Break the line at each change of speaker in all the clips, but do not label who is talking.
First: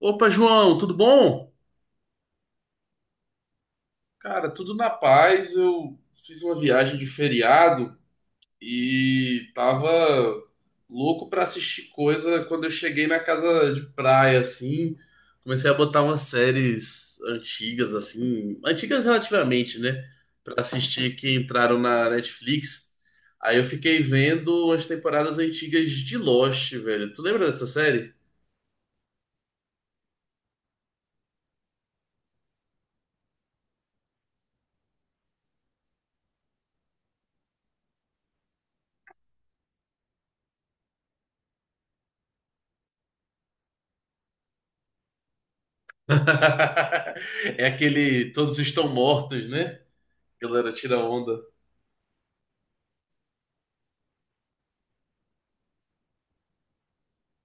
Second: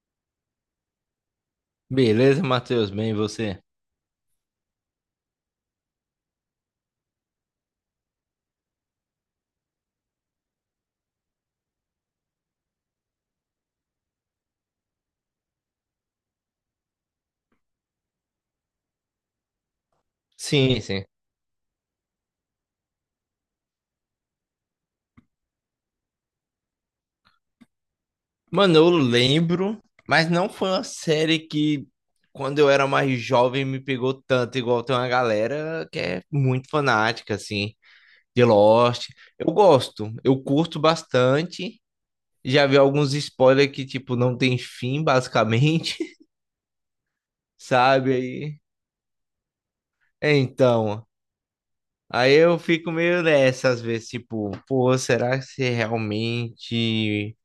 Opa, João, tudo bom?
Beleza, Matheus? Bem, e você?
Cara, tudo na paz. Eu fiz uma viagem de feriado e tava louco pra assistir coisa quando eu cheguei na casa de praia, assim. Comecei a botar umas séries antigas, assim, antigas relativamente, né? Pra
Sim, sim.
assistir que entraram na Netflix. Aí eu fiquei vendo as temporadas antigas de Lost, velho. Tu lembra dessa série?
Mano, eu lembro, mas não foi uma série que, quando eu era mais jovem, me pegou tanto, igual tem uma galera que é muito fanática, assim, de Lost. Eu curto bastante. Já vi alguns spoilers que, tipo, não tem fim, basicamente,
É
sabe?
aquele Todos Estão Mortos, né?
É,
Galera, tira
então,
onda.
aí eu fico meio nessa, às vezes, tipo, pô, será que se realmente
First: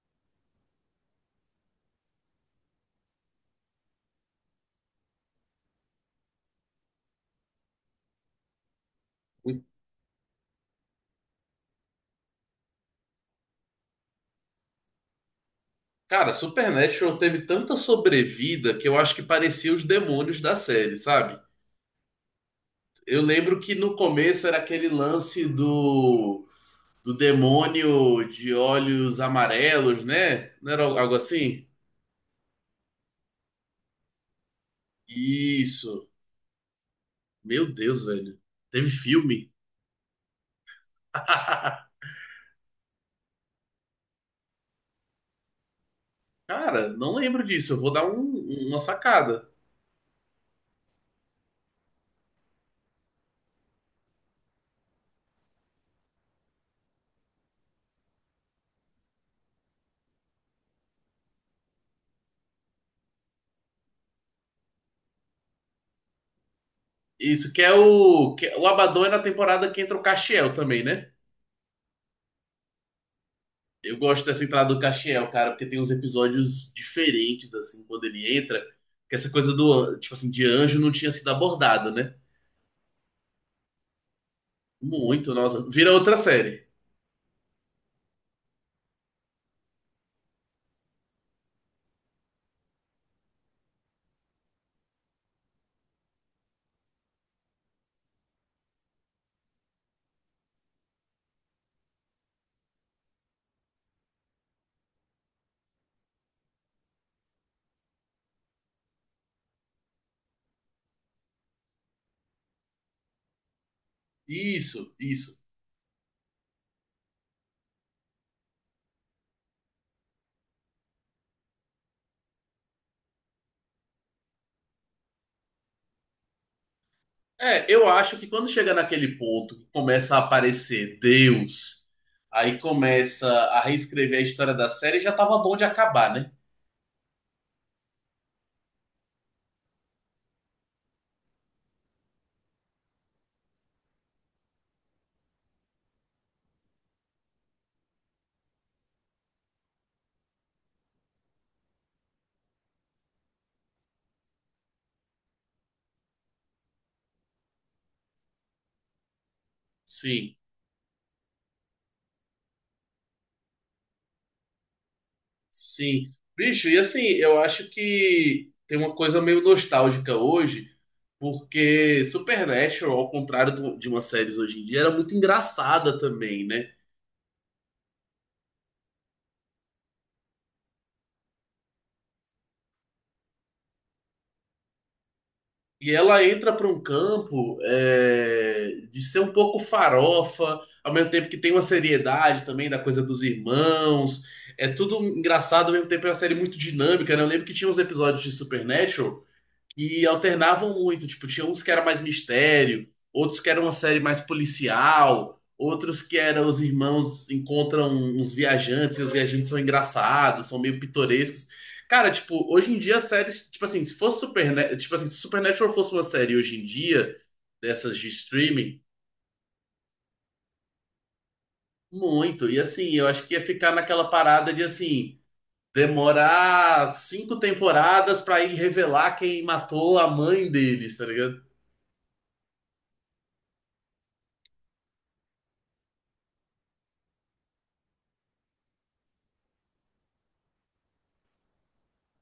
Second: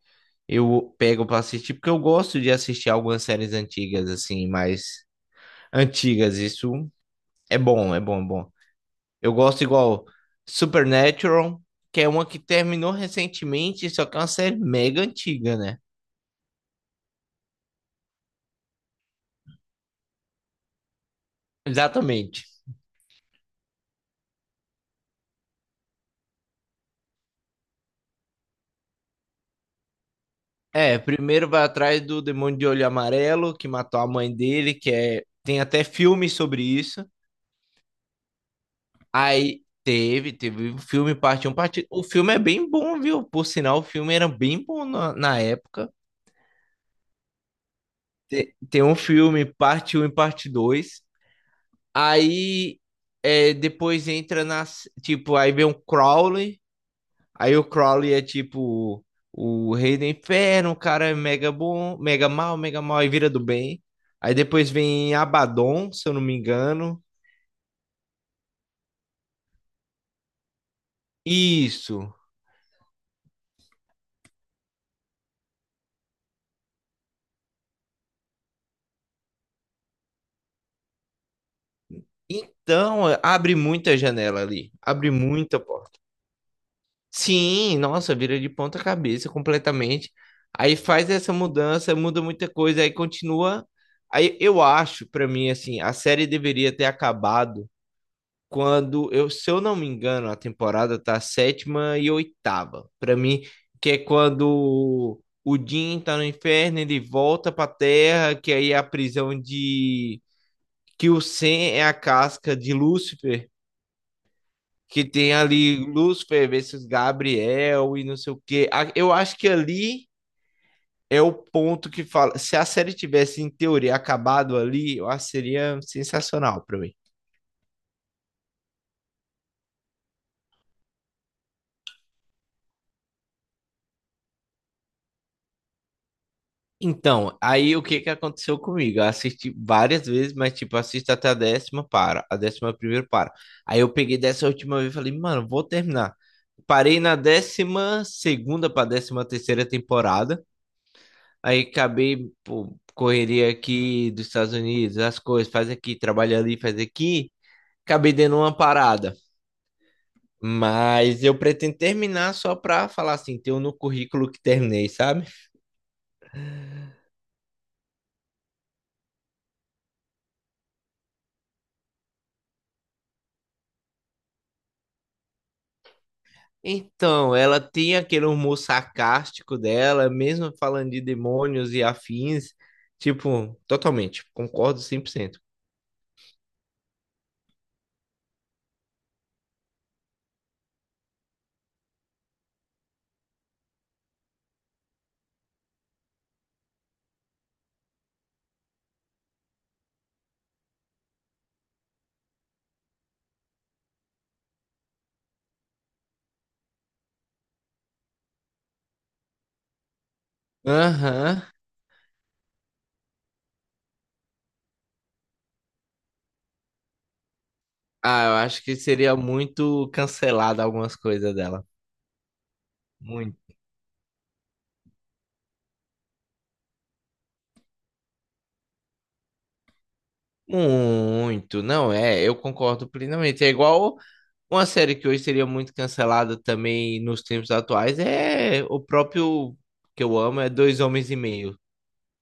eu pego pra assistir, porque eu gosto de assistir algumas séries antigas, assim, mais antigas. Isso é bom, é bom, é bom. Eu gosto igual Supernatural, que é uma que terminou recentemente, só que é uma série mega antiga, né?
Cara, Supernatural teve tanta sobrevida que eu acho que parecia os demônios da série, sabe?
Exatamente.
Eu lembro que no começo era aquele lance do demônio de olhos amarelos, né? Não era
É,
algo
primeiro vai
assim?
atrás do Demônio de Olho Amarelo, que matou a mãe dele, que é. Tem até
Isso.
filme sobre isso.
Meu Deus, velho. Teve filme?
Aí teve, teve o filme parte um parte. O filme é bem bom, viu? Por sinal, o filme era bem bom na época.
Cara, não lembro disso. Eu vou dar
Tem,
uma
tem um filme,
sacada.
parte um e parte dois. Aí é, depois entra na s- Tipo, aí vem o Crowley. Aí o Crowley é tipo o rei do inferno, o cara é mega bom, mega mal, e vira do bem. Aí depois vem Abaddon, se eu não me engano.
Isso. É o Abaddon é na temporada que entra o Castiel também, né?
Isso.
Eu gosto dessa entrada do Castiel, cara, porque tem uns episódios diferentes, assim, quando ele entra, que essa coisa tipo assim, de anjo não tinha sido abordada, né?
Então, abre muita janela ali. Abre
Muito,
muita
nossa. Vira
porta.
outra série.
Sim, nossa, vira de ponta cabeça completamente. Aí faz essa mudança, muda muita coisa, aí continua. Aí eu acho, pra mim, assim, a série deveria ter acabado quando eu, se eu não me engano, a temporada tá sétima e oitava. Pra mim, que é quando o Jim tá no inferno, ele volta pra Terra, que aí é a prisão de que o Sen é a casca de Lúcifer,
Isso,
que tem
isso.
ali Lúcifer versus Gabriel e não sei o quê. A- Eu acho que ali é o ponto que fala. Se a série tivesse, em teoria, acabado ali, eu acho que seria sensacional pra mim.
É, eu acho que quando chega naquele ponto que começa a aparecer Deus, aí começa a reescrever a história da série, já tava bom de acabar, né?
Então, aí o que que aconteceu comigo? Eu assisti várias vezes, mas tipo, assisto até a décima, para. A décima primeira, para. Aí eu peguei dessa última vez e falei, mano, vou terminar. Parei na décima segunda pra décima terceira temporada. Aí acabei, pô, correria aqui dos Estados Unidos, as coisas, faz aqui, trabalha ali, faz aqui. Acabei dando uma parada.
Sim.
Mas eu pretendo terminar só pra falar assim, ter um no currículo que terminei, sabe?
Sim. Bicho, e assim, eu acho que tem uma coisa meio nostálgica hoje, porque Supernatural, ao contrário de umas séries hoje em dia, era muito engraçada também, né?
Então, ela tem aquele humor sarcástico dela, mesmo falando de demônios e afins. Tipo, totalmente, concordo 100%.
E ela entra para um campo de ser um pouco farofa, ao mesmo tempo que tem uma seriedade também da coisa dos irmãos. É tudo engraçado, ao mesmo tempo é uma série muito dinâmica, né? Eu lembro que tinha uns episódios de Supernatural. E alternavam muito, tipo, tinha uns que era mais mistério, outros que era uma série mais policial, outros que eram os irmãos encontram uns viajantes e os viajantes são engraçados, são meio
Aham.
pitorescos. Cara, tipo, hoje em dia as séries, tipo assim, se fosse Supernatural, tipo assim, se Supernatural fosse uma série hoje em dia, dessas de
Ah, eu acho que
streaming,
seria muito cancelado algumas coisas dela.
muito. E assim, eu acho que ia
Muito.
ficar naquela parada de assim, demorar cinco temporadas pra ir revelar quem matou a mãe deles, tá ligado?
Muito, não é, eu concordo plenamente. É igual uma série que hoje seria muito cancelada também nos tempos atuais, é o próprio que eu amo, é Dois Homens e Meio.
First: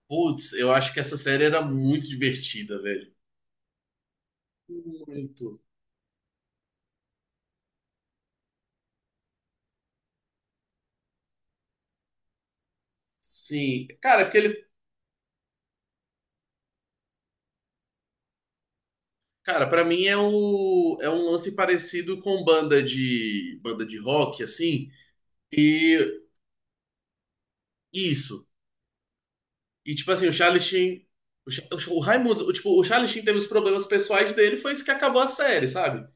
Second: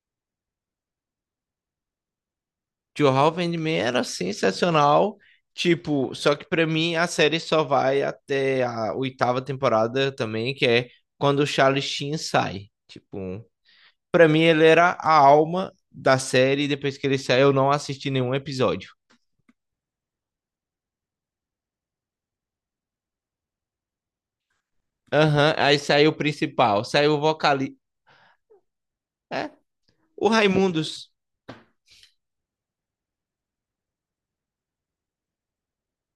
Putz, eu acho que essa série era muito divertida,
Two
velho.
Half and Men era sensacional,
Muito.
tipo, só que pra mim a série só vai até a oitava temporada também, que é quando o Charlie Sheen sai. Tipo,
Sim. Cara,
pra
porque
mim ele
ele,
era a alma da série, e depois que ele saiu eu não assisti nenhum episódio.
cara, para mim é o é um lance parecido com banda de rock assim,
Aham, aí saiu o
e
principal, saiu o vocalista.
isso. E tipo assim,
O
o Charlie Sheen,
Raimundos.
o Raimundo, tipo, o Charlie Sheen teve os problemas pessoais dele, foi isso que acabou a série, sabe?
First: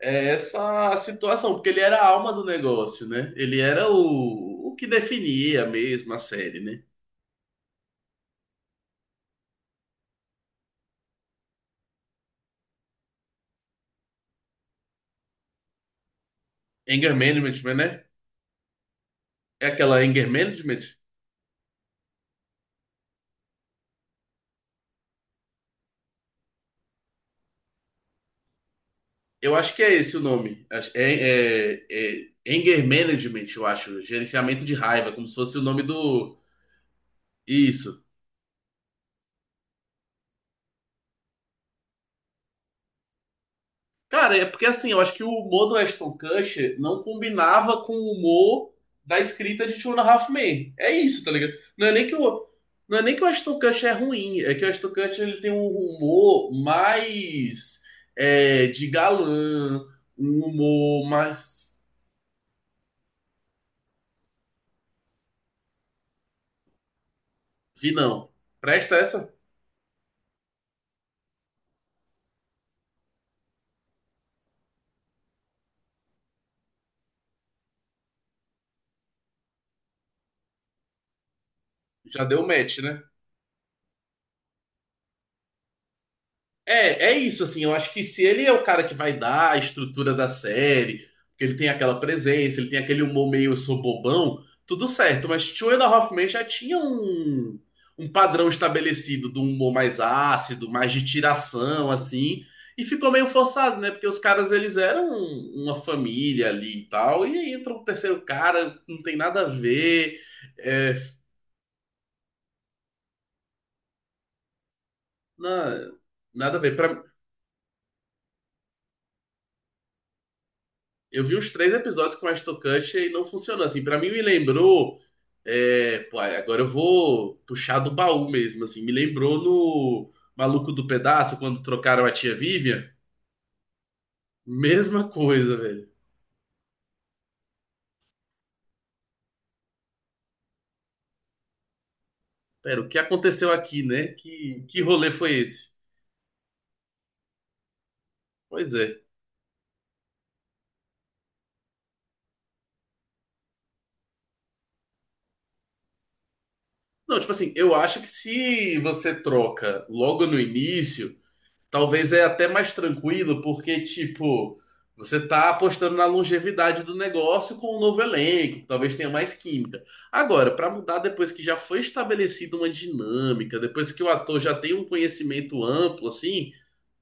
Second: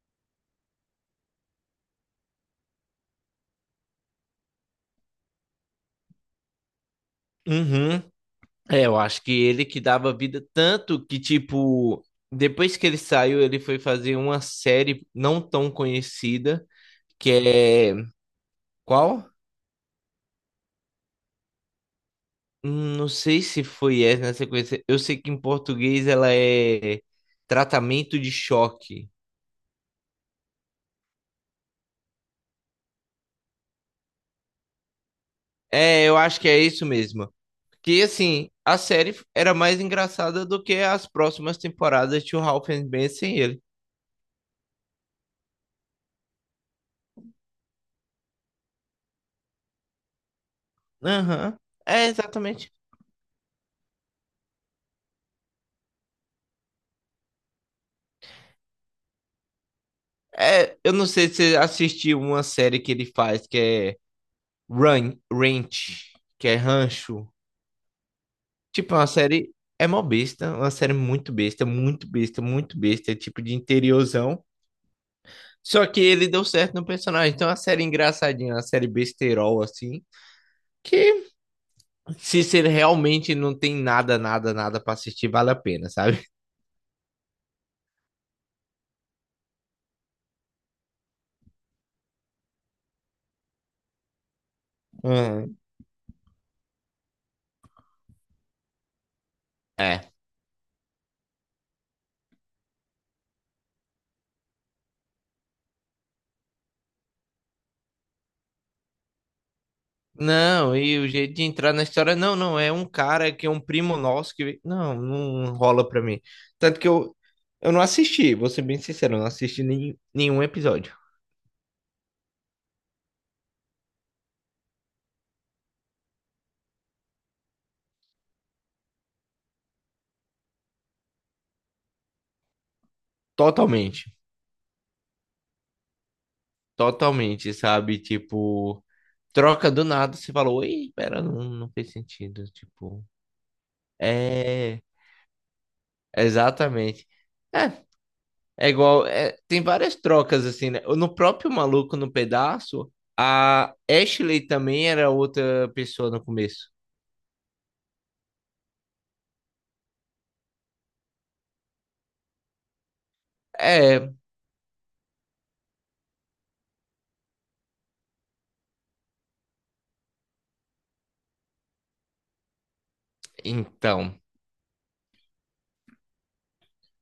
É essa a situação, porque ele era a alma do negócio, né? Ele era o que definia mesmo a série, né?
Uhum. É, eu acho que ele que dava vida tanto que, tipo, depois que ele saiu, ele foi fazer uma série não tão conhecida,
Anger
que
Management,
é.
né?
Qual?
É aquela Anger Management?
Não sei se foi essa na sequência. Eu sei que em português ela é Tratamento de Choque.
Eu acho que é esse o nome. É Anger Management, eu acho. Gerenciamento de raiva, como se fosse o nome
É, eu
do.
acho que é isso mesmo.
Isso.
Que assim, a série era mais engraçada do que as próximas temporadas de O Ralph and Ben sem ele.
Cara, é porque assim, eu acho que o humor do Ashton Kutcher não combinava com o humor da escrita de Two and a Half Men. É isso, tá ligado?
Aham.
Não é
É,
nem que o,
exatamente.
não é nem que o Ashton Kutcher é ruim, é que o Ashton Kutcher ele tem um humor mais de galã, um
É, eu não
humor
sei se você
mais.
assistiu uma série que ele faz que é Run, Ranch, que é Rancho.
Vi não. Presta
Tipo, é uma
essa?
série. É mó besta, uma série muito besta, muito besta, muito besta, tipo de interiorzão. Só que ele deu certo no personagem. Então é uma série engraçadinha, uma série besterol, assim. Que
Já
se
deu
você
match, né?
realmente não tem nada, nada, nada pra assistir, vale a pena, sabe?
É, é isso, assim, eu acho que se ele é o cara que vai dar a estrutura da série, porque ele tem aquela presença, ele tem aquele humor meio eu sou bobão, tudo certo, mas
Uhum.
Two and a Half Men já tinha um padrão estabelecido do humor mais
É.
ácido, mais de tiração, assim, e ficou meio forçado, né? Porque os caras, eles eram uma família ali e tal, e aí entra um terceiro cara, não tem nada a ver,
Não,
é,
e o jeito de entrar na história, não, não, é um cara que é um primo nosso que. Não, não rola
na-
pra mim.
nada a ver.
Tanto que
Pra
eu não assisti, vou ser bem sincero, eu não assisti nem, nenhum episódio.
Eu vi os três episódios com a Estocante e não funcionou. Assim, pra mim me lembrou. Pô, agora eu vou puxar do baú mesmo, assim. Me lembrou no Maluco do Pedaço, quando trocaram a tia Vivian.
Totalmente,
Mesma coisa, velho.
totalmente, sabe? Tipo, troca do nada, você falou, oi, pera, não, não fez sentido.
Pera, o que
Tipo,
aconteceu aqui, né?
é,
Que rolê foi esse?
exatamente. É, é
Pois é.
igual, é, tem várias trocas assim, né? No próprio Maluco no Pedaço, a Ashley também era outra pessoa no começo.
Não, tipo assim, eu acho que se você troca logo no início. Talvez é até mais tranquilo, porque,
É,
tipo, você tá apostando na longevidade do negócio com um novo elenco, talvez tenha mais química. Agora, para mudar depois que já foi estabelecida uma dinâmica, depois que o
então.
ator já tem um conhecimento amplo, assim,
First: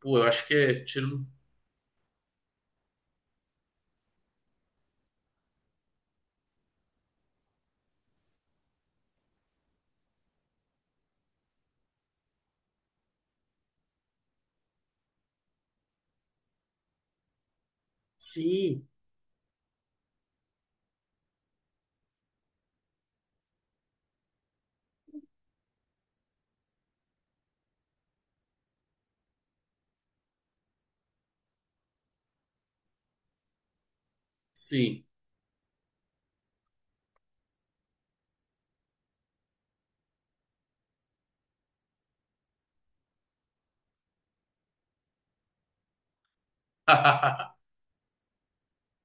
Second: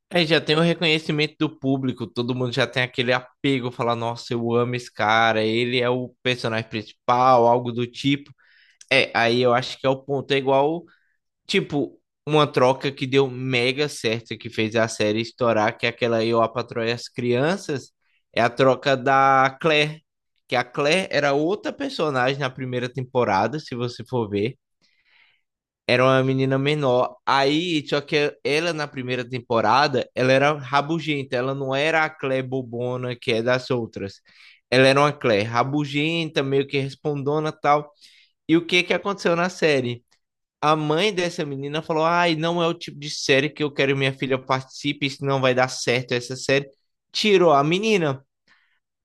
pô, eu
Aí já
acho que
tem o
é tiro.
reconhecimento do público, todo mundo já tem aquele apego, falar, nossa, eu amo esse cara, ele é o personagem principal, algo do tipo. É, aí eu acho que é o ponto. É igual, tipo, uma troca que deu mega certo, que fez a série estourar, que é aquela Eu, a Patroa e as Crianças, é a
Sim,
troca da Claire. Que a Claire era outra personagem na primeira temporada, se você for ver. Era uma menina menor. Aí, só que ela na primeira temporada, ela era rabugenta, ela não era a Clé bobona que é das outras. Ela era
sim.
uma Clé rabugenta, meio que respondona e tal. E o que que aconteceu na série? A mãe dessa menina falou: "Ai, não é o tipo de série que eu quero que minha filha participe, isso não vai dar certo essa série". Tirou a menina.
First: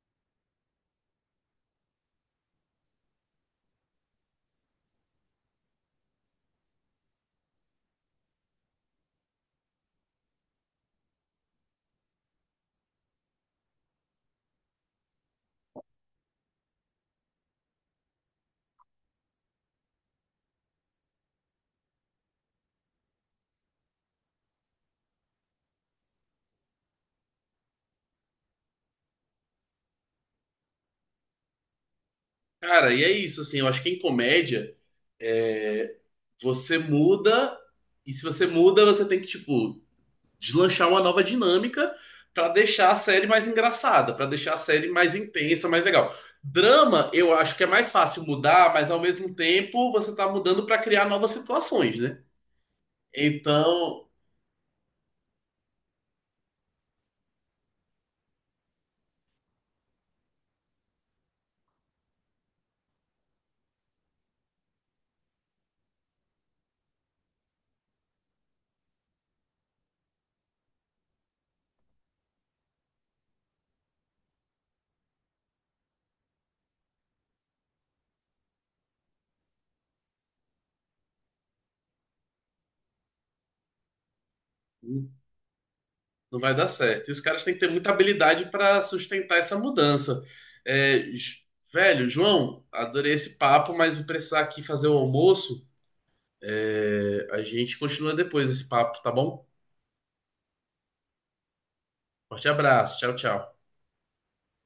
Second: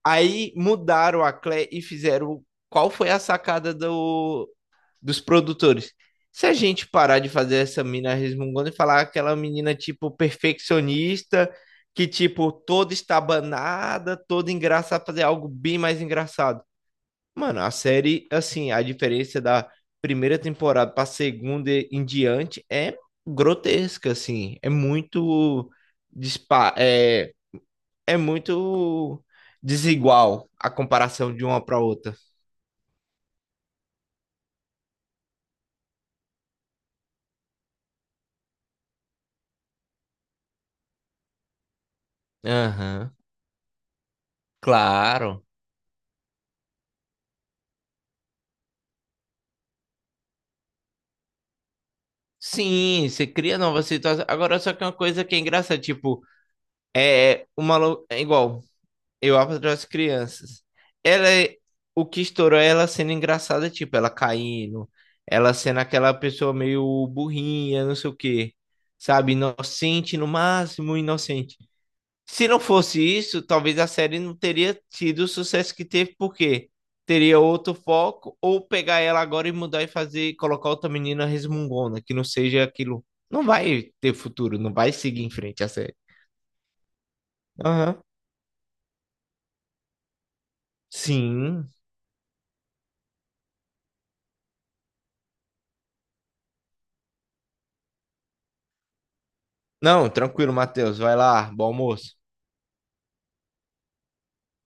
Aí mudaram a Clé e fizeram qual foi a sacada do dos produtores. Se a gente parar de fazer essa mina resmungona e falar aquela menina, tipo, perfeccionista, que, tipo, toda estabanada, toda engraçada, fazer algo bem mais engraçado. Mano, a série, assim, a diferença da primeira temporada pra segunda em diante é grotesca, assim. É muito dispa- É, é muito desigual a comparação de uma pra outra.
Cara, e é isso, assim, eu acho que em comédia, é, você muda, e se você muda, você tem que, tipo, deslanchar uma nova dinâmica para deixar a
Aham,
série mais engraçada, para deixar a série mais
claro.
intensa, mais legal. Drama, eu acho que é mais fácil mudar, mas ao mesmo tempo você tá mudando para criar novas situações, né?
Sim, você cria novas
Então,
situações. Agora, só que é uma coisa que é engraçada, tipo, é uma lou- é igual, eu apedrejo as crianças. Ela é- o que estourou é ela sendo engraçada, tipo, ela caindo, ela sendo aquela pessoa meio burrinha, não sei o quê. Sabe, inocente no máximo, inocente. Se não fosse isso, talvez a série não teria tido o sucesso que teve, porque teria outro foco, ou pegar ela agora e mudar e fazer, colocar outra menina resmungona, que não seja aquilo. Não vai ter futuro, não vai seguir em frente a série.
não vai dar certo. E os caras têm que ter muita
Aham.
habilidade para sustentar essa mudança. É,
Sim.
velho, João, adorei esse papo, mas vou precisar aqui fazer o almoço. É, a gente continua depois desse papo, tá bom?
Não, tranquilo, Matheus. Vai lá, bom almoço.
Forte abraço, tchau, tchau.